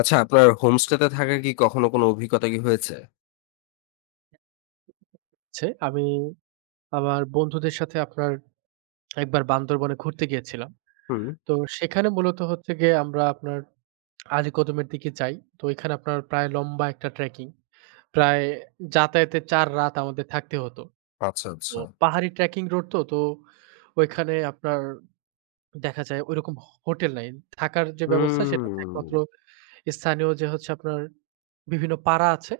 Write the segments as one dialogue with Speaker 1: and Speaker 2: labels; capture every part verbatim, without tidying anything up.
Speaker 1: আচ্ছা, আপনার হোমস্টেতে থাকার কি কখনো কোনো অভিজ্ঞতা কি হয়েছে?
Speaker 2: হচ্ছে আমি আমার বন্ধুদের সাথে আপনার একবার বান্দরবনে ঘুরতে গিয়েছিলাম।
Speaker 1: হুম।
Speaker 2: তো সেখানে মূলত হচ্ছে গিয়ে আমরা আপনার আলীকদমের দিকে যাই। তো এখানে আপনার প্রায় লম্বা একটা ট্রেকিং। প্রায় যাতায়াতে চার রাত আমাদের থাকতে হতো।
Speaker 1: আচ্ছা,
Speaker 2: তো
Speaker 1: আচ্ছা।
Speaker 2: পাহাড়ি ট্রেকিং রোড তো, তো ওইখানে আপনার দেখা যায় ঐরকম হ হোটেল নাই। থাকার যে ব্যবস্থা সেটা হচ্ছে
Speaker 1: হুম,
Speaker 2: একমাত্র স্থানীয় যে হচ্ছে আপনার বিভিন্ন পাড়া আছে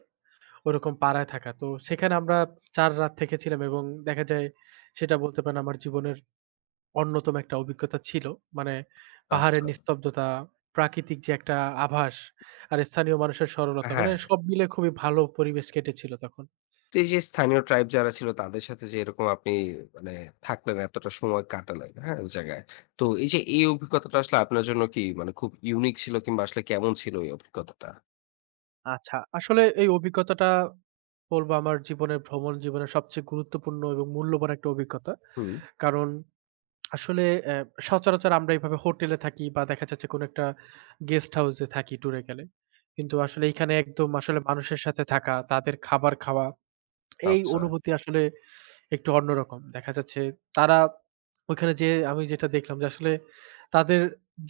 Speaker 2: ওরকম পাড়ায় থাকা। তো সেখানে আমরা চার রাত থেকে ছিলাম এবং দেখা যায় সেটা বলতে পারেন আমার জীবনের অন্যতম একটা অভিজ্ঞতা ছিল। মানে পাহাড়ের
Speaker 1: আচ্ছা।
Speaker 2: নিস্তব্ধতা, প্রাকৃতিক যে একটা আভাস আর স্থানীয় মানুষের সরলতা মানে
Speaker 1: হ্যাঁ,
Speaker 2: সব মিলে খুবই ভালো পরিবেশ কেটেছিল তখন।
Speaker 1: তো এই যে স্থানীয় ট্রাইব যারা ছিল তাদের সাথে যে এরকম আপনি মানে থাকলেন, এতটা সময় কাটালেন, হ্যাঁ? ওই জায়গায়। তো এই যে এই অভিজ্ঞতাটা আসলে আপনার জন্য কি মানে খুব ইউনিক ছিল কিংবা আসলে কেমন ছিল এই অভিজ্ঞতাটা?
Speaker 2: আচ্ছা। আসলে এই অভিজ্ঞতাটা বলব আমার জীবনের ভ্রমণ জীবনের সবচেয়ে গুরুত্বপূর্ণ এবং মূল্যবান একটা অভিজ্ঞতা।
Speaker 1: হুম।
Speaker 2: কারণ আসলে অ্যা সচরাচর আমরা এভাবে হোটেলে থাকি বা দেখা যাচ্ছে কোনো একটা গেস্ট হাউসে থাকি ট্যুরে গেলে। কিন্তু আসলে এইখানে একদম আসলে মানুষের সাথে থাকা, তাদের খাবার খাওয়া, এই
Speaker 1: আচ্ছা।
Speaker 2: অনুভূতি আসলে একটু অন্যরকম। দেখা যাচ্ছে তারা ওইখানে যেয়ে আমি যেটা দেখলাম যে আসলে তাদের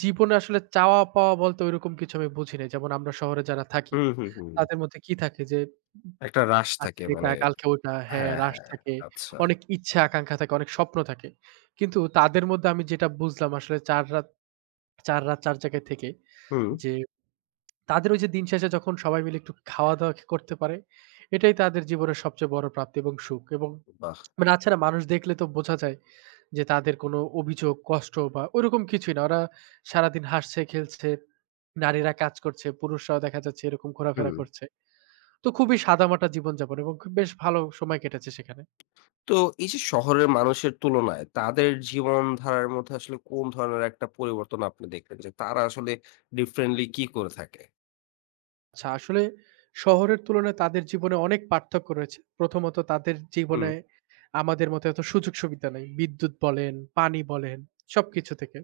Speaker 2: জীবনে আসলে চাওয়া-পাওয়া বলতে ঐরকম কিছু আমি বুঝি নাই। যেমন আমরা শহরে যারা থাকি,
Speaker 1: হুম, হুম, হুম।
Speaker 2: তাদের মধ্যে কি থাকে যে
Speaker 1: একটা রাশ থাকে
Speaker 2: আজকে এটা
Speaker 1: মানে
Speaker 2: কালকে ওটা হ্যাঁ,
Speaker 1: হ্যাঁ,
Speaker 2: রাশ
Speaker 1: হ্যাঁ।
Speaker 2: থাকে।
Speaker 1: আচ্ছা।
Speaker 2: অনেক ইচ্ছা আকাঙ্ক্ষা থাকে, অনেক স্বপ্ন থাকে। কিন্তু তাদের মধ্যে আমি যেটা বুঝলাম আসলে ৪ রাত ৪ রাত চার জায়গায় থেকে
Speaker 1: হুম।
Speaker 2: যে তাদের ওই যে দিন শেষে যখন সবাই মিলে একটু খাওয়া-দাওয়া করতে পারে, এটাই তাদের জীবনের সবচেয়ে বড় প্রাপ্তি এবং সুখ এবং
Speaker 1: বাহ!
Speaker 2: মানে তাছাড়া মানুষ দেখলে তো বোঝা যায় যে তাদের কোনো অভিযোগ, কষ্ট বা ওইরকম কিছুই না। ওরা সারাদিন হাসছে, খেলছে, নারীরা কাজ করছে, পুরুষরাও দেখা যাচ্ছে এরকম ঘোরাফেরা
Speaker 1: হুম।
Speaker 2: করছে। তো খুবই সাদামাটা জীবনযাপন এবং খুব বেশ ভালো সময় কেটেছে সেখানে।
Speaker 1: তো এই যে শহরের মানুষের তুলনায় তাদের জীবনধারার মধ্যে আসলে কোন ধরনের একটা পরিবর্তন আপনি দেখলেন যে তারা আসলে ডিফারেন্টলি কি করে থাকে?
Speaker 2: আচ্ছা, আসলে শহরের তুলনায় তাদের জীবনে অনেক পার্থক্য রয়েছে। প্রথমত তাদের
Speaker 1: হুম,
Speaker 2: জীবনে আমাদের মতো এত সুযোগ-সুবিধা নাই। বিদ্যুৎ বলেন, পানি বলেন, সবকিছু থেকে।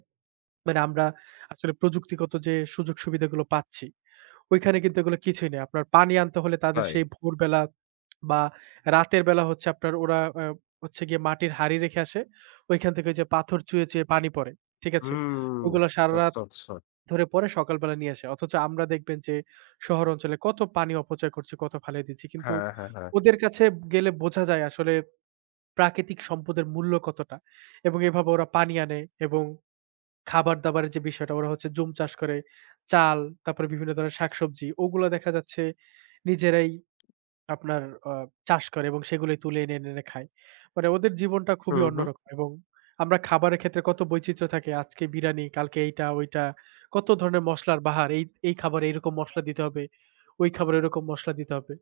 Speaker 2: মানে আমরা আসলে প্রযুক্তিগত যে সুযোগ-সুবিধাগুলো পাচ্ছি, ওইখানে কিন্তু এগুলো কিছুই নেই। আপনার পানি আনতে হলে তাদের
Speaker 1: তাই।
Speaker 2: সেই ভোরবেলা বা রাতের বেলা হচ্ছে আপনার ওরা আ হচ্ছে গিয়ে মাটির হাঁড়ি রেখে আসে। ওইখান থেকে ওই যে পাথর চুয়ে, চুয়ে পানি পড়ে। ঠিক আছে?
Speaker 1: হুম,
Speaker 2: ওগুলো সারারাত
Speaker 1: আচ্ছা, আচ্ছা।
Speaker 2: ধরে পরে সকালবেলা নিয়ে আসে। অথচ আমরা দেখবেন যে শহর অঞ্চলে কত পানি অপচয় করছি, কত ফালায় দিচ্ছি। কিন্তু
Speaker 1: হ্যাঁ, হ্যাঁ, হ্যাঁ।
Speaker 2: ওদের কাছে গেলে বোঝা যায় আসলে প্রাকৃতিক সম্পদের মূল্য কতটা। এবং এভাবে ওরা পানি আনে এবং খাবার-দাবারের যে বিষয়টা ওরা হচ্ছে জুম চাষ করে, চাল, তারপরে বিভিন্ন ধরনের শাকসবজি ওগুলা দেখা যাচ্ছে নিজেরাই আপনার আ চাষ করে এবং সেগুলোই তুলে এনে, এনে, এনে খায়। মানে ওদের জীবনটা খুবই
Speaker 1: হুম, হুম।
Speaker 2: অন্যরকম এবং আমরা খাবারের ক্ষেত্রে কত বৈচিত্র্য থাকে। আজকে বিরানি, কালকে এইটা, ওইটা কত ধরনের মসলার বাহার। এই, এই, খাবারে এইরকম মসলা দিতে হবে, ওই খাবারে ওইরকম মসলা দিতে হবে।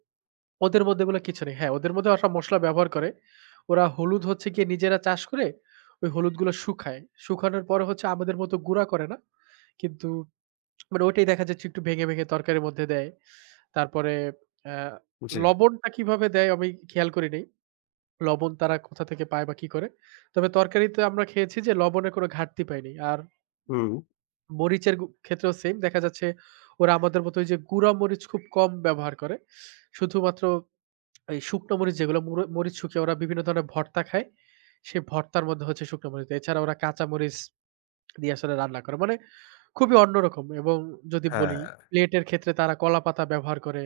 Speaker 2: ওদের মধ্যে এগুলো কিছু নেই। হ্যাঁ, ওদের মধ্যে ওরা মসলা ব্যবহার করে। ওরা হলুদ হচ্ছে গিয়ে নিজেরা চাষ করে ওই হলুদগুলো শুকায়। শুকানোর পরে হচ্ছে আমাদের মতো গুঁড়া করে না। কিন্তু মানে ওইটাই দেখা যাচ্ছে একটু ভেঙে, ভেঙে তরকারির মধ্যে দেয়। তারপরে অ্যা
Speaker 1: জি।
Speaker 2: লবণটা কিভাবে দেয় আমি খেয়াল করি নাই। লবণ তারা কোথা থেকে পায় বা কি করে। তবে তরকারিতে আমরা খেয়েছি যে লবণের কোনো ঘাটতি পাইনি। আর
Speaker 1: হুম,
Speaker 2: মরিচের গু ক্ষেত্রেও সেইম দেখা যাচ্ছে ওরা আমাদের মতো ওইযে গুঁড়া মরিচ খুব কম ব্যবহার করে। শুধুমাত্র এই শুকনো মরিচ যেগুলো মুর মরিচ শুকিয়ে ওরা বিভিন্ন ধরনের ভর্তা খায়। সেই ভর্তার মধ্যে হচ্ছে শুকনো মরিচ। এছাড়া ওরা কাঁচা মরিচ দিয়ে আসলে রান্না করে। মানে খুবই অন্যরকম এবং যদি বলি
Speaker 1: হ্যাঁ।
Speaker 2: প্লেটের ক্ষেত্রে তারা কলাপাতা ব্যবহার করে,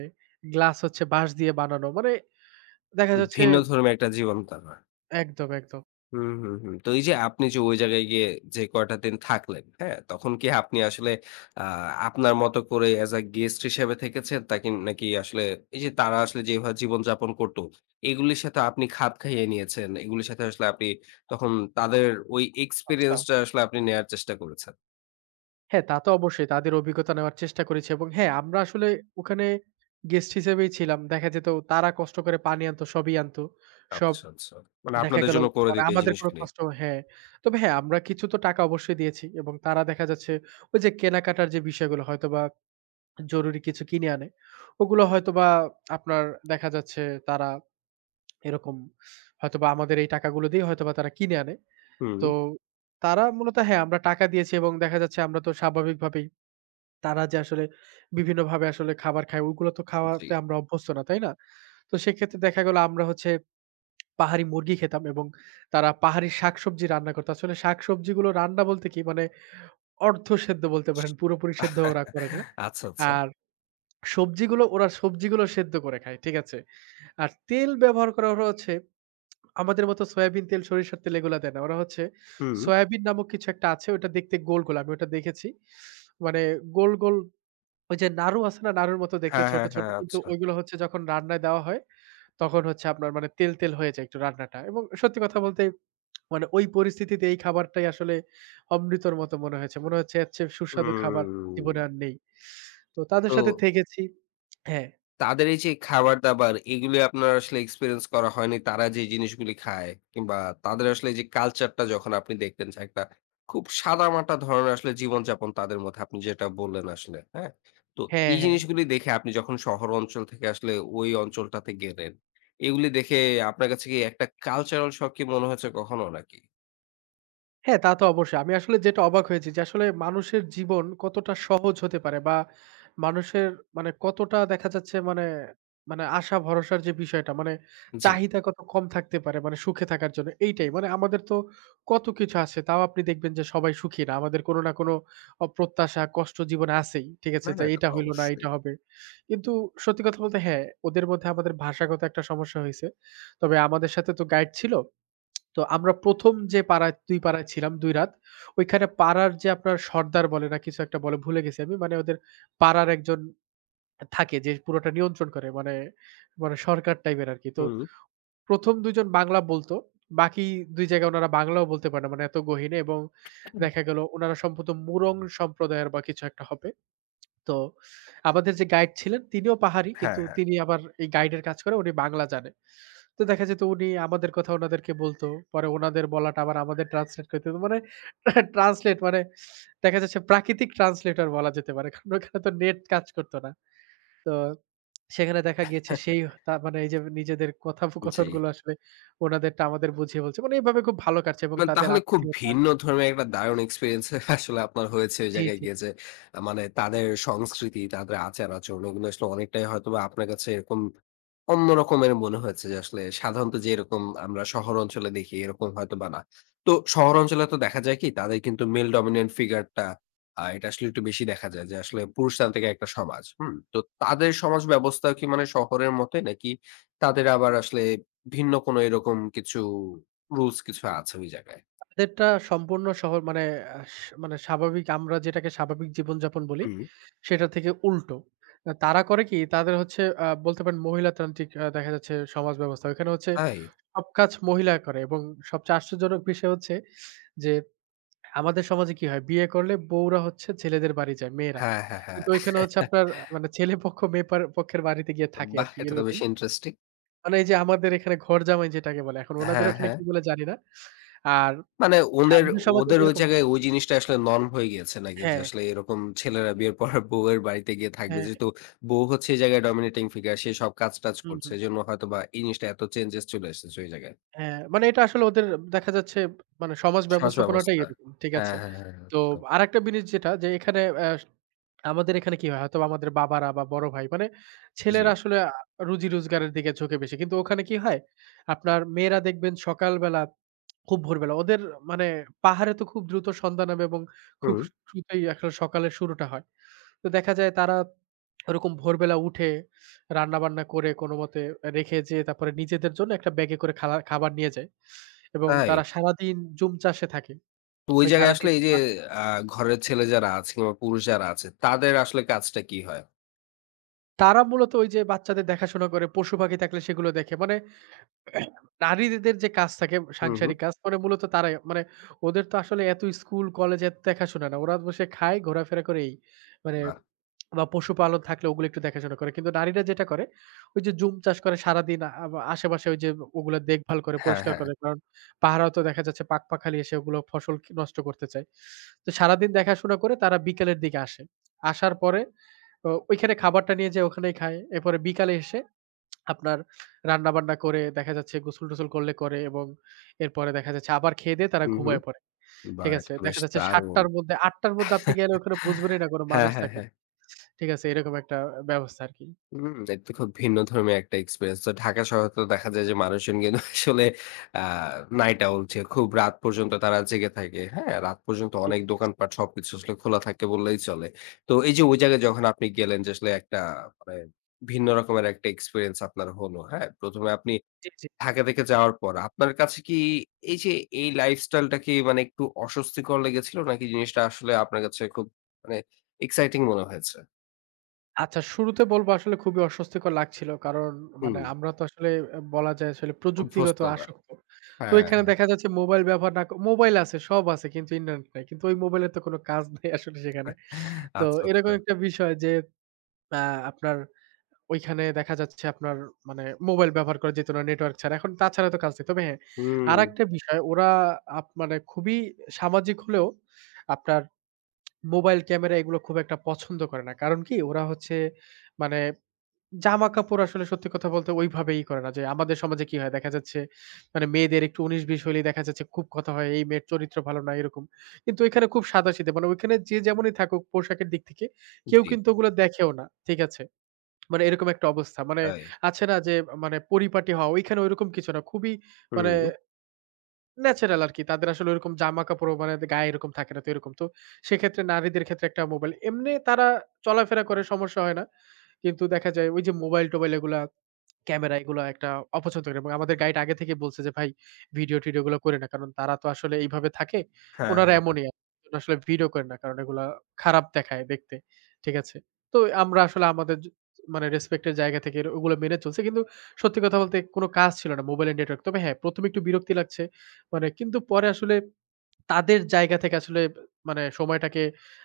Speaker 2: গ্লাস হচ্ছে বাঁশ দিয়ে বানানো। মানে দেখা যাচ্ছে
Speaker 1: ভিন্ন ধর্মী একটা জীবনধারা।
Speaker 2: একদম, একদম।
Speaker 1: হুম, হুম, হুম। তো এই যে আপনি যে ওই জায়গায় গিয়ে যে কয়টা দিন থাকলেন, হ্যাঁ? তখন কি আপনি আসলে আ আপনার মতো করে as a guest হিসেবে থেকেছেন? তাকি নাকি আসলে এই যে তারা আসলে যেভাবে জীবনযাপন করত, এগুলির সাথে আপনি খাপ খাইয়ে নিয়েছেন? এগুলির সাথে আসলে আপনি তখন তাদের ওই
Speaker 2: আচ্ছা।
Speaker 1: experience টা আসলে আপনি নেয়ার চেষ্টা করেছেন?
Speaker 2: হ্যাঁ, তা তো অবশ্যই তাদের অভিজ্ঞতা নেওয়ার চেষ্টা করেছি এবং হ্যাঁ, আমরা আসলে ওখানে গেস্ট হিসেবেই ছিলাম। দেখা যেত তারা কষ্ট করে পানি আনতো, সবই আনতো। সব
Speaker 1: আচ্ছা, আচ্ছা। মানে
Speaker 2: দেখা
Speaker 1: আপনাদের
Speaker 2: গেল
Speaker 1: জন্য করে
Speaker 2: মানে
Speaker 1: দিত এই
Speaker 2: আমাদের কোনো
Speaker 1: জিনিসগুলি।
Speaker 2: কষ্ট হ্যাঁ। তবে হ্যাঁ, আমরা কিছু তো টাকা অবশ্যই দিয়েছি এবং তারা দেখা যাচ্ছে ওই যে কেনাকাটার যে বিষয়গুলো হয়তোবা জরুরি কিছু কিনে আনে। ওগুলো হয়তোবা আপনার দেখা যাচ্ছে তারা এরকম হয়তোবা আমাদের এই টাকাগুলো দিয়ে হয়তোবা তারা কিনে আনে।
Speaker 1: হুম,
Speaker 2: তো তারা মূলত হ্যাঁ, আমরা টাকা দিয়েছি এবং দেখা যাচ্ছে আমরা তো স্বাভাবিকভাবেই তারা যে আসলে বিভিন্নভাবে আসলে খাবার খায় ওগুলো তো
Speaker 1: জি।
Speaker 2: খাওয়াতে আমরা অভ্যস্ত না, তাই না? তো সেক্ষেত্রে দেখা গেল আমরা হচ্ছে পাহাড়ি মুরগি খেতাম এবং তারা পাহাড়ি শাকসবজি রান্না করত। আসলে শাকসবজিগুলো রান্না বলতে কি মানে অর্ধ সেদ্ধ বলতে পারেন। পুরোপুরি সেদ্ধ ওরা করে না।
Speaker 1: আচ্ছা, আচ্ছা।
Speaker 2: আর সবজিগুলো ওরা সবজিগুলো সেদ্ধ করে খায়। ঠিক আছে? আর তেল ব্যবহার করা ওরা হচ্ছে আমাদের মতো সয়াবিন তেল, সরিষার তেল এগুলা দেয় না। ওরা হচ্ছে
Speaker 1: হুম।
Speaker 2: সয়াবিন নামক কিছু একটা আছে ওটা দেখতে গোল, গোল। আমি ওটা দেখেছি। মানে গোল, গোল ওই যে নাড়ু আছে না? নাড়ুর মতো দেখতে
Speaker 1: হ্যাঁ,
Speaker 2: ছোট,
Speaker 1: হ্যাঁ,
Speaker 2: ছোট।
Speaker 1: হ্যাঁ।
Speaker 2: কিন্তু
Speaker 1: আচ্ছা।
Speaker 2: ওইগুলো হচ্ছে যখন রান্নায় দেওয়া হয় তখন হচ্ছে আপনার মানে তেল, তেল হয়ে যায় একটু রান্নাটা। এবং সত্যি কথা বলতে মানে ওই পরিস্থিতিতে এই খাবারটাই আসলে অমৃতর মতো মনে হয়েছে। মনে হচ্ছে এর চেয়ে সুস্বাদু খাবার
Speaker 1: হুম।
Speaker 2: জীবনে আর নেই। তো তাদের
Speaker 1: তো
Speaker 2: সাথে থেকেছি হ্যাঁ।
Speaker 1: তাদের এই যে খাবার-দাবার এগুলি আপনার আসলে এক্সপেরিয়েন্স করা হয়নি। তারা যে জিনিসগুলি খায় কিংবা তাদের আসলে এই যে কালচারটা যখন আপনি দেখতেন যে একটা খুব সাদামাটা ধরনের আসলে জীবনযাপন তাদের মধ্যে আপনি যেটা বললেন আসলে, হ্যাঁ? তো
Speaker 2: হ্যাঁ,
Speaker 1: এই
Speaker 2: হ্যাঁ।
Speaker 1: জিনিসগুলি দেখে আপনি যখন শহর অঞ্চল থেকে আসলে ওই অঞ্চলটাতে গেলেন, এগুলি দেখে আপনার কাছে কি একটা কালচারাল শক কি মনে হয়েছে কখনো নাকি?
Speaker 2: হ্যাঁ, তা তো অবশ্যই। আমি আসলে যেটা অবাক হয়েছি যে আসলে মানুষের জীবন কতটা সহজ হতে পারে বা মানুষের মানে কতটা দেখা যাচ্ছে মানে, মানে আশা ভরসার যে বিষয়টা মানে
Speaker 1: জি।
Speaker 2: চাহিদা কত কম থাকতে পারে মানে সুখে থাকার জন্য এইটাই। মানে আমাদের তো কত কিছু আছে তাও আপনি দেখবেন যে সবাই সুখী না। আমাদের কোনো না কোনো অপ্রত্যাশা কষ্ট জীবনে আছেই। ঠিক
Speaker 1: না,
Speaker 2: আছে?
Speaker 1: না
Speaker 2: যে
Speaker 1: এটা
Speaker 2: এটা
Speaker 1: তো
Speaker 2: হইল না,
Speaker 1: অবশ্যই।
Speaker 2: এটা হবে। কিন্তু সত্যি কথা বলতে হ্যাঁ, ওদের মধ্যে আমাদের ভাষাগত একটা সমস্যা হইছে। তবে আমাদের সাথে তো গাইড ছিল। তো আমরা প্রথম যে পাড়ায় দুই পাড়ায় ছিলাম দুই রাত। ওইখানে পাড়ার যে আপনার সর্দার বলে না কিছু একটা বলে ভুলে গেছি আমি। মানে ওদের পাড়ার একজন থাকে যে পুরোটা নিয়ন্ত্রণ করে। মানে, মানে সরকার টাইপের আরকি। তো
Speaker 1: হুম।
Speaker 2: প্রথম দুই জন বাংলা বলতো। বাকি দুই জায়গায় উনারা বাংলাও বলতে পারে না। মানে এত গহীনে এবং দেখা গেল উনারা সম্ভবত মুরং সম্প্রদায়ের বা কিছু একটা হবে। তো আমাদের যে গাইড ছিলেন তিনিও পাহাড়ি।
Speaker 1: হ্যাঁ,
Speaker 2: কিন্তু
Speaker 1: হ্যাঁ।
Speaker 2: তিনি আবার এই গাইডের কাজ করে উনি বাংলা জানে। তো দেখা যেত উনি আমাদের কথা ওনাদেরকে বলতো। পরে ওনাদের বলাটা আবার আমাদের ট্রান্সলেট করতে হতো। মানে ট্রান্সলেট মানে দেখা যাচ্ছে প্রাকৃতিক ট্রান্সলেটর বলা যেতে পারে। কারণ ওখানে তো নেট কাজ করত না। তো সেখানে দেখা গিয়েছে সেই তা মানে এই যে নিজেদের
Speaker 1: জি।
Speaker 2: কথোপকথনগুলো আসলে ওনাদেরটা আমাদের বুঝিয়ে বলছে। মানে এভাবে খুব ভালো কাটছে এবং
Speaker 1: মানে
Speaker 2: তাদের
Speaker 1: তাহলে খুব
Speaker 2: আতিথেয়তা
Speaker 1: ভিন্ন ধর্মের একটা দারুণ এক্সপেরিয়েন্স আসলে আপনার হয়েছে ওই
Speaker 2: জি,
Speaker 1: জায়গায়
Speaker 2: জি।
Speaker 1: গিয়ে যে আ মানে তাদের সংস্কৃতি, তাদের আচার-আচরণ এগুলো আসলে অনেকটাই হয়তোবা আপনার কাছে এরকম অন্য রকমের মনে হয়েছে যে আসলে সাধারণত যেরকম আমরা শহর অঞ্চলে দেখি এরকম হয়তোবা না। তো শহর অঞ্চলে তো দেখা যায় কি তাদের কিন্তু মেল ডমিন্যান্ট ফিগারটা আ এটা আসলে একটু বেশি দেখা যায় যে আসলে পুরুষতান্ত্রিক একটা সমাজ। হুম? তো তাদের সমাজ ব্যবস্থা কি মানে শহরের মতই নাকি তাদের আবার আসলে ভিন্ন কোনো এরকম কিছু রুলস কিছু আছে ওই জায়গায়।
Speaker 2: আমাদেরটা সম্পূর্ণ শহর মানে আস মানে স্বাভাবিক আমরা যেটাকে স্বাভাবিক জীবনযাপন বলি,
Speaker 1: হুম।
Speaker 2: সেটা থেকে উল্টো। আ তারা করে কি? তাদের হচ্ছে আ বলতে পারেন মহিলাতান্ত্রিক আ দেখা যাচ্ছে সমাজ ব্যবস্থা। ওইখানে হচ্ছে
Speaker 1: তাই?
Speaker 2: সব কাজ মহিলা করে এবং সবচেয়ে আশ্চর্যজনক বিষয় হচ্ছে যে, আমাদের সমাজে কি হয়? বিয়ে করলে বউরা হচ্ছে ছেলেদের বাড়ি যায়, মেয়েরা।
Speaker 1: হ্যাঁ, হ্যাঁ, হ্যাঁ।
Speaker 2: কিন্তু ওইখানে হচ্ছে আপনার আহ, মানে ছেলে পক্ষ মেয়ে পার পক্ষের বাড়িতে গিয়ে থাকে
Speaker 1: বাহ!
Speaker 2: আরকি
Speaker 1: এটা তো বেশ
Speaker 2: এরকম।
Speaker 1: ইন্টারেস্টিং।
Speaker 2: মানে এই যে আমাদের এখানে ঘরজামাই যেটাকে বলে। এখন উনাদের
Speaker 1: হ্যাঁ,
Speaker 2: ওখানে
Speaker 1: হ্যাঁ।
Speaker 2: কি বলে জানি না। আর
Speaker 1: মানে ওদের
Speaker 2: আমাদের সমাজে
Speaker 1: ওদের ওই
Speaker 2: যেরকম
Speaker 1: জায়গায় ওই জিনিসটা আসলে নরম হয়ে গিয়েছে নাকি? যে
Speaker 2: হ্যাঁ।
Speaker 1: আসলে এরকম ছেলেরা বিয়ের পর বউয়ের বাড়িতে গিয়ে থাকবে।
Speaker 2: হ্যাঁ,
Speaker 1: যেহেতু বউ হচ্ছে এই জায়গায় ডমিনেটিং ফিগার, সে সব কাজ-টাজ
Speaker 2: হুম,
Speaker 1: করছে।
Speaker 2: হুম।
Speaker 1: এজন্য হয়তোবা এই জিনিসটা এত চেঞ্জেস চলে এসেছে ওই জায়গায়।
Speaker 2: হ্যাঁ, মানে এটা আসলে ওদের দেখা যাচ্ছে মানে সমাজ
Speaker 1: সমাজ
Speaker 2: ব্যবস্থাপনাটাই
Speaker 1: ব্যবস্থার।
Speaker 2: এরকম। ঠিক
Speaker 1: হ্যাঁ,
Speaker 2: আছে?
Speaker 1: হ্যাঁ, হ্যাঁ, হ্যাঁ।
Speaker 2: তো
Speaker 1: আচ্ছা।
Speaker 2: আরেকটা জিনিস যেটা যে এখানে অ্যা আমাদের এখানে কি হয়? হয়তোবা আমাদের বাবারা বা বড় ভাই মানে
Speaker 1: জি।
Speaker 2: ছেলেরা আসলে আ রুজি-রোজগারের দিকে ঝোঁকে বেশি। কিন্তু ওখানে কি হয়? আপনার মেয়েরা দেখবেন সকালবেলা খুব ভোরবেলা ওদের মানে পাহাড়ে তো খুব দ্রুত সন্ধ্যা নামে এবং খুব
Speaker 1: হুম।
Speaker 2: দ্রুতই আসলে সকালের শুরুটা হয়। তো দেখা যায় তারা ওরকম ভোরবেলা উঠে রান্নাবান্না করে কোনমতে রেখে যেয়ে তারপরে নিজেদের জন্য একটা ব্যাগে করে খালা খাবার নিয়ে যায়। এবং
Speaker 1: তাই?
Speaker 2: তারা সারাদিন জুম চাষে থাকে।
Speaker 1: তো ওই
Speaker 2: ওই
Speaker 1: জায়গায় আসলে
Speaker 2: সারাদিন
Speaker 1: এই যে
Speaker 2: তা
Speaker 1: আ ঘরের ছেলে যারা আছে কিংবা পুরুষ যারা আছে, তাদের আসলে কাজটা কি হয়?
Speaker 2: তারা মূলত ওই যে বাচ্চাদের দেখাশোনা করে, পশু পাখি থাকলে সেগুলো দেখে। মানে নারীদের যে কাজ থাকে
Speaker 1: হুম, হুম।
Speaker 2: সাংসারিক কাজ মানে মূলত তারাই মানে ওদের তো আসলে এত স্কুল, কলেজ এত দেখাশোনা না। ওরা বসে খায়, ঘোরাফেরা করে এই। মানে
Speaker 1: বাহ!
Speaker 2: বা পশুপালন থাকলে ওগুলো একটু দেখাশোনা করে। কিন্তু নারীরা যেটা করে, ওই যে জুম চাষ করে সারাদিন আ আ- আশেপাশে ওই যে ওগুলো দেখভাল করে,
Speaker 1: হ্যাঁ,
Speaker 2: পরিষ্কার
Speaker 1: হ্যাঁ।
Speaker 2: করে। কারণ পাহারাও তো দেখা যাচ্ছে পাখপাখালি এসে ওগুলো ফসল কি নষ্ট করতে চায়। তো সারাদিন দেখাশোনা করে তারা বিকালের দিকে আসে। আসার পরে ও ওইখানে খাবারটা নিয়ে যেয়ে ওখানেই খায়। এরপরে বিকালে এসে আপনার রান্নাবান্না করে দেখা যাচ্ছে গোসল-টোসল করলে করে এবং এরপরে দেখা যাচ্ছে আবার খেয়ে দেয়ে তারা
Speaker 1: হুম, হুম।
Speaker 2: ঘুমায়ে পড়ে।
Speaker 1: বাহ!
Speaker 2: ঠিক
Speaker 1: এটা
Speaker 2: আছে?
Speaker 1: তো বেশ
Speaker 2: দেখা যাচ্ছে ৭ঃ০০
Speaker 1: দারুণ।
Speaker 2: টার মধ্যে আটটার মধ্যে আপনি গেলে ওখানে বুঝবেনই না কোন
Speaker 1: হ্যাঁ,
Speaker 2: মানুষ
Speaker 1: হ্যাঁ,
Speaker 2: থাকে।
Speaker 1: হ্যাঁ।
Speaker 2: ঠিক আছে, এরকম একটা ব্যবস্থা আরকি।
Speaker 1: হুম, এটা তো খুব ভিন্নধর্মী একটা এক্সপেরিয়েন্স। তো ঢাকা শহরে তো দেখা যায় যে মানুষজন কিন্তু আসলে আ নাইট আউল যে খুব রাত পর্যন্ত তারা জেগে থাকে। হ্যাঁ? রাত পর্যন্ত
Speaker 2: ঠিক
Speaker 1: অনেক দোকানপাট সবকিছু আসলে খোলা থাকে বললেই চলে। তো এই যে ওই জায়গায় যখন আপনি গেলেন যে আসলে একটা মানে ভিন্ন রকমের একটা এক্সপেরিয়েন্স আপনার হলো। হ্যাঁ? প্রথম এ আপনি
Speaker 2: জি, জি।
Speaker 1: ঢাকা থেকে যাওয়ার পর আপনার কাছে কি এই যে এই লাইফস্টাইলটা কি মানে একটু অস্বস্তিকর লেগেছিল নাকি জিনিসটা আসলে আপনার কাছে খুব মানে এক্সাইটিং মনে হয়েছে?
Speaker 2: আচ্ছা শুরুতে বলব আসলে খুবই অস্বস্তিকর লাগছিল। কারণ
Speaker 1: হুম,
Speaker 2: মানে আমরা তো আসলে আ বলা যায় আসলে প্রযুক্তিগত
Speaker 1: অভ্যস্ত না।
Speaker 2: আসক্ত। তো
Speaker 1: হ্যাঁ,
Speaker 2: এখানে
Speaker 1: হ্যাঁ।
Speaker 2: দেখা যাচ্ছে মোবাইল ব্যবহার না ক মোবাইল আছে, সব আছে কিন্তু ইন্টারনেট নাই। কিন্তু ওই মোবাইলের তো কোনো কাজ নেই আসলে সেখানে। তো
Speaker 1: আচ্ছা, আচ্ছা।
Speaker 2: এরকম একটা বিষয় যে আ আপনার ওইখানে দেখা যাচ্ছে আপনার মানে মোবাইল ব্যবহার করা যেত না নেটওয়ার্ক ছাড়া। এখন তাছাড়া তো কাজ নেই। তবে হ্যাঁ,
Speaker 1: হুম,
Speaker 2: আরেকটা বিষয় ওরা আপ মানে খুবই সামাজিক হলেও আপনার মোবাইল ক্যামেরা এগুলো খুব একটা পছন্দ করে না। কারণ কি? ওরা হচ্ছে মানে জামাকাপড় আসলে সত্যি কথা বলতে ওইভাবেই করে না যে, আমাদের সমাজে কি হয়? দেখা যাচ্ছে মানে মেয়েদের একটু ঊনিশ বিশ হইলেই দেখা যাচ্ছে খুব কথা হয়, এই মেয়ের চরিত্র ভালো না এরকম। কিন্তু এখানে খুব সাদাসিধে মানে ওইখানে যে যেমনই থাকুক পোশাকের দিক থেকে কেউ
Speaker 1: জি,
Speaker 2: কিন্তু ওগুলো দেখেও না। ঠিক আছে? মানে এরকম একটা অবস্থা। মানে
Speaker 1: তাই।
Speaker 2: আছে না যে, মানে পরিপাটি হওয়া ওইখানে ওইরকম কিছু না। খুবই মানে
Speaker 1: হুম।
Speaker 2: ন্যাচারাল আরকি। তাদের আসলে ওরকম জামা-কাপড় মানে গায়ে এরকম থাকে না তো এরকম। তো সেক্ষেত্রে নারীদের ক্ষেত্রে একটা মোবাইল। এমনি তারা চলাফেরা করে সমস্যা হয় না। কিন্তু দেখা যায় ওই যে মোবাইল-টোবাইল এগুলা ক্যামেরা এগুলো একটা অপছন্দ করে এবং আমাদের গাইড আগে থেকে বলছে যে, "ভাই ভিডিও-টিডিও গুলো করে না।" কারণ তারা তো আসলে এইভাবে থাকে।
Speaker 1: হ্যাঁ,
Speaker 2: উনারা
Speaker 1: হ্যাঁ, হ্যাঁ।
Speaker 2: এমনই ওরা আসলে ভিডিও করে না। কারণ এগুলা খারাপ দেখায় দেখতে। ঠিক আছে? তো আমরা আসলে আমাদের য মানে রেসপেক্ট এর জায়গা থেকে এর- ওগুলো মেনে চলছি। কিন্তু সত্যি কথা বলতে কোন কাজ ছিল না মোবাইলের নেটওয়ার্ক। তবে হ্যাঁ, প্রথমে একটু বিরক্তি লাগছে। মানে কিন্তু পরে আসলে তাদের জায়গা থেকে আসলে মানে সময়টাকে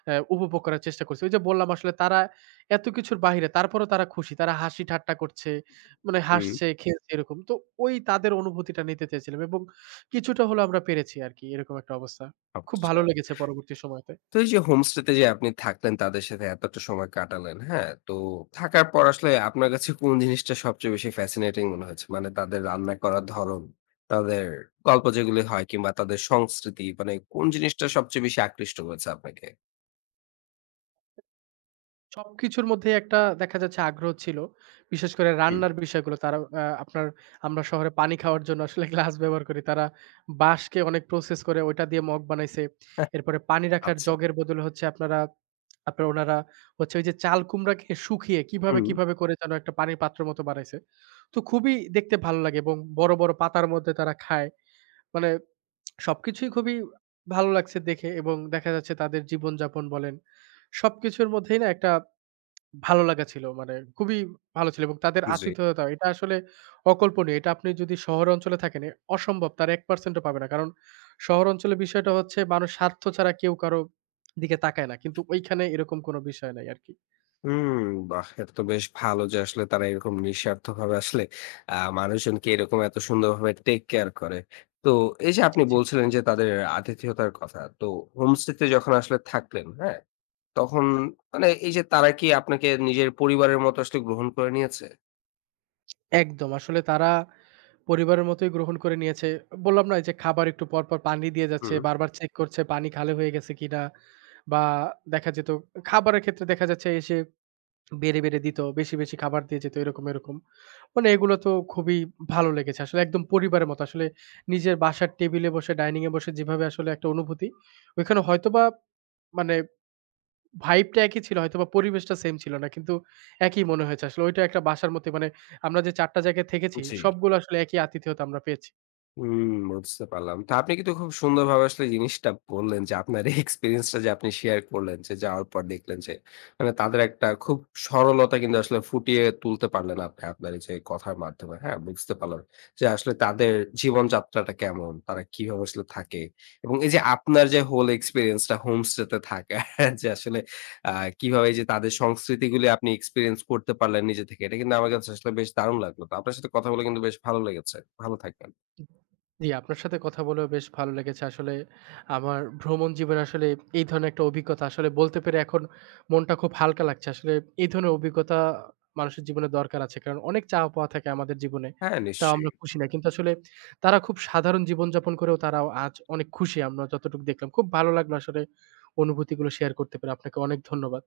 Speaker 2: অ্যা উপভোগ করার চেষ্টা করছি। ওই যে বললাম আসলে তারা এত কিছুর বাহিরে তারপরেও তারা খুশি। তারা হাসি ঠাট্টা করছে। মানে
Speaker 1: হুম,
Speaker 2: হাসছে, খেলছে এরকম। তো ওই তাদের অনুভূতিটা নিতে চেয়েছিলাম এবং কিছুটা হলেও আমরা পেরেছি আরকি। এরকম একটা অবস্থা। খুব ভালো
Speaker 1: অবশ্যই।
Speaker 2: লেগেছে পরবর্তী সময়তে।
Speaker 1: তো এই যে হোমস্টেতে যে আপনি থাকলেন তাদের সাথে এতটা সময় কাটালেন, হ্যাঁ? তো থাকার পর আসলে আপনার কাছে কোন জিনিসটা সবচেয়ে বেশি ফ্যাসিনেটিং মনে হয়েছে? মানে তাদের রান্না করার ধরন, তাদের গল্প যেগুলি হয় কিংবা তাদের সংস্কৃতি মানে কোন জিনিসটা সবচেয়ে বেশি আকৃষ্ট করেছে আপনাকে?
Speaker 2: সবকিছুর মধ্যেই একটা দেখা যাচ্ছে আগ্রহ ছিল। বিশেষ করে
Speaker 1: হুম।
Speaker 2: রান্নার বিষয়গুলো তারা আ আপনার আমরা শহরে পানি খাওয়ার জন্য আসলে গ্লাস ব্যবহার করি। তারা বাঁশকে অনেক প্রসেস করে ওইটা দিয়ে মগ বানাইছে। এরপরে পানি রাখার
Speaker 1: আচ্ছা।
Speaker 2: জগের বদলে হচ্ছে আপনারা আপনার ওনারা হচ্ছে ওই যে চাল কুমড়াকে শুকিয়ে কিভাবে,
Speaker 1: হুম,
Speaker 2: কিভাবে করে যেন একটা পানির পাত্রের মতো বানাইছে। তো খুবই দেখতে ভালো লাগে এবং বড়, বড় পাতার মধ্যে তারা খায়। মানে সবকিছুই খুবই ভালো লাগছে দেখে এবং দেখা যাচ্ছে তাদের জীবনযাপন বলেন, সবকিছুর মধ্যেই না একটা ভালো লাগা ছিল। মানে খুবই ভালো ছিল এবং তাদের
Speaker 1: জি।
Speaker 2: আতিথেয়তা এটা আসলে অকল্পনীয়। এটা আপনি যদি শহর অঞ্চলে থাকেন এ অসম্ভব তার এক শতাংশ ও পাবে না। কারণ শহর অঞ্চলে বিষয়টা হচ্ছে মানুষ স্বার্থ ছাড়া কেউ কারো দিকে তাকায় না। কিন্তু ওইখানে এরকম কোনো বিষয় নাই আরকি।
Speaker 1: হুম, বাহ! এটা তো বেশ ভালো যে আসলে তারা এরকম নিঃস্বার্থভাবে আসলে আ মানুষজনকে এরকম এত সুন্দরভাবে টেক কেয়ার করে। তো এই যে
Speaker 2: জি,
Speaker 1: আপনি
Speaker 2: জি।
Speaker 1: বলছিলেন যে তাদের আতিথেয়তার কথা। তো হোমস্টেতে যখন আসলে থাকলেন, হ্যাঁ? তখন মানে এই যে তারা কি আপনাকে নিজের পরিবারের মতো আসলে গ্রহণ করে নিয়েছে?
Speaker 2: একদম। আসলে তারা পরিবারের মতোই গ্রহণ করে নিয়েছে। বললাম না এই যে খাবার একটু পর, পর পানি দিয়ে যাচ্ছে,
Speaker 1: হুম,
Speaker 2: বারবার চেক করছে পানি খালি হয়ে গেছে কিনা বা দেখা যেত খাবারের ক্ষেত্রে দেখা যাচ্ছে এসে বেড়ে, বেড়ে দিত। বেশি, বেশি খাবার দিয়ে যেত এরকম, এরকম। মানে এগুলো তো খুবই ভালো লেগেছে। আসলে একদম পরিবারের মতো। আসলে নিজের বাসার টেবিলে বসে ডাইনিং এ বসে যেভাবে আসলে একটা অনুভূতি, ওইখানে হয়তোবা মানে ভাইব টা একই ছিল হয়তোবা পরিবেশটা সেম ছিল না। কিন্তু একই মনে হয়েছে আসলে। ওইটা একটা বাসার মতোই মানে আমরা যে চার টা জায়গায় থেকেছি
Speaker 1: জি।
Speaker 2: সবগুলো আসলে একই আতিথেয়তা আমরা পেয়েছি।
Speaker 1: হুম, বুঝতে পারলাম। তো আপনি কিন্তু খুব সুন্দরভাবে আসলে জিনিসটা বললেন যে আপনার এই এক্সপেরিয়েন্সটা যে আপনি শেয়ার করলেন যে যাওয়ার পর দেখলেন যে মানে তাদের একটা খুব সরলতা কিন্তু আসলে ফুটিয়ে তুলতে পারলেন আপনি আপনার এই যে কথার মাধ্যমে। হ্যাঁ, বুঝতে পারলাম যে আসলে তাদের জীবনযাত্রাটা কেমন, তারা কিভাবে আসলে থাকে এবং এই যে আপনার যে হোল এক্সপেরিয়েন্সটা হোমস্টেতে থাকা যে আসলে আ কিভাবে যে তাদের সংস্কৃতিগুলি আপনি এক্সপেরিয়েন্স করতে পারলেন নিজে থেকে। এটা কিন্তু আমার কাছে আসলে বেশ দারুণ লাগলো। তো আপনার সাথে কথা বলে কিন্তু বেশ ভালো লেগেছে। ভালো থাকবেন।
Speaker 2: জি, আপনার সাথে কথা বলেও বেশ ভালো লেগেছে। আসলে আমার ভ্রমণ জীবনে আসলে এই ধরনের একটা অভিজ্ঞতা আসলে বলতে পেরে এখন মনটা খুব হালকা লাগছে। আসলে এই ধরনের অভিজ্ঞতা মানুষের জীবনে দরকার আছে। কারণ অনেক চাওয়া পাওয়া থাকে আমাদের জীবনে।
Speaker 1: হ্যাঁ,
Speaker 2: তাও
Speaker 1: নিশ্চয়ই।
Speaker 2: আমরা খুশি না। কিন্তু আসলে তারা খুব সাধারণ জীবনযাপন করেও তারাও আজ অনেক খুশি আমরা যতটুকু দেখলাম। খুব ভালো লাগলো আসলে অনুভূতিগুলো শেয়ার করতে পেরে। আপনাকে অনেক ধন্যবাদ।